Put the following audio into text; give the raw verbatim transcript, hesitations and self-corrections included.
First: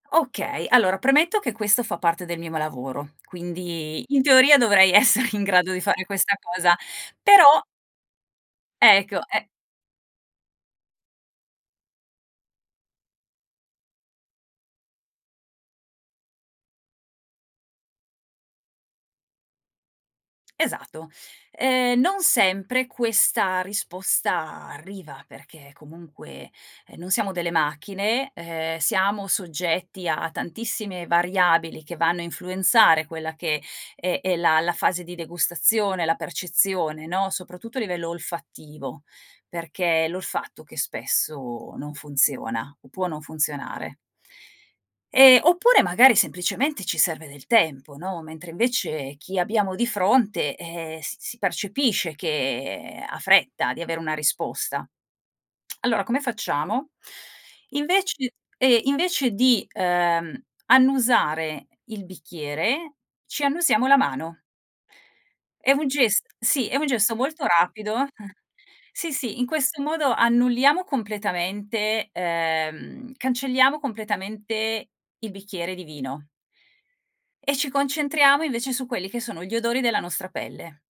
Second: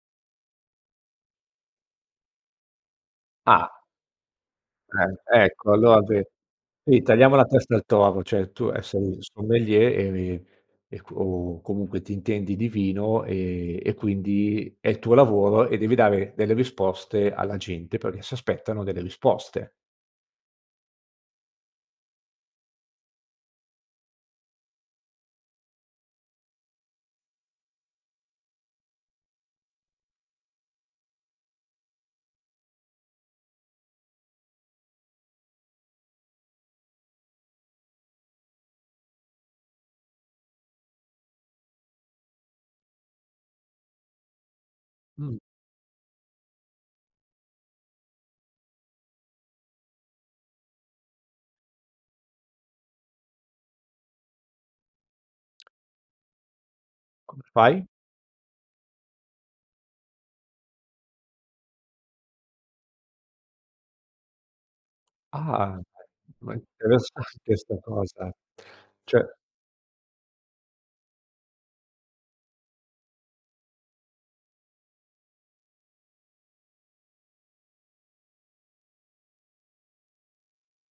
Okay, allora premetto che questo fa parte del mimo lavoro, Ah. quindi in teoria dovrei Ah, essere in grado ecco, di allora fare sì, questa cosa, sì tagliamo la però testa al toro, ceh, tu, ehm, sei un Ecco, è sommelier e e co o comunque ti intendi di vino e e quindi è il tuo lavoro e devi dare delle risposte alla gente, perché si aspettano delle risposte. esato. Ehm, non sempre questa risposta arriva, perché comunque, ehm, non siamo delle macchine, ehm, siamo soggetti a tantissime variabili che vanno a influenzare quella che è è la la fase di degustazione, la percezione, no, soprattutto a livello olfattivo, perché è l'olfatto che spesso non funziona o può non funzionare. Mh. Ehm, oppure magari semplicemente ci serve del tempo, no, mentre invece chi abbiamo di fronte, ehm, s si percepisce che ha fretta di avere una risposta. Allora come facciamo? Come fai? Invece e invece di, uhm, annusare il bicchiere ci annusiamo la mano. È Ah, un ges [unintelligible] sì, è un gesto molto interessante 'sta rapido cosa. sì, Cioè sì, in questo modo annulliamo completamente ehm, cancelliamo completamente il bicchiere di vino e ci concentriamo invece su quelli che sono gli odori della nostra pelle.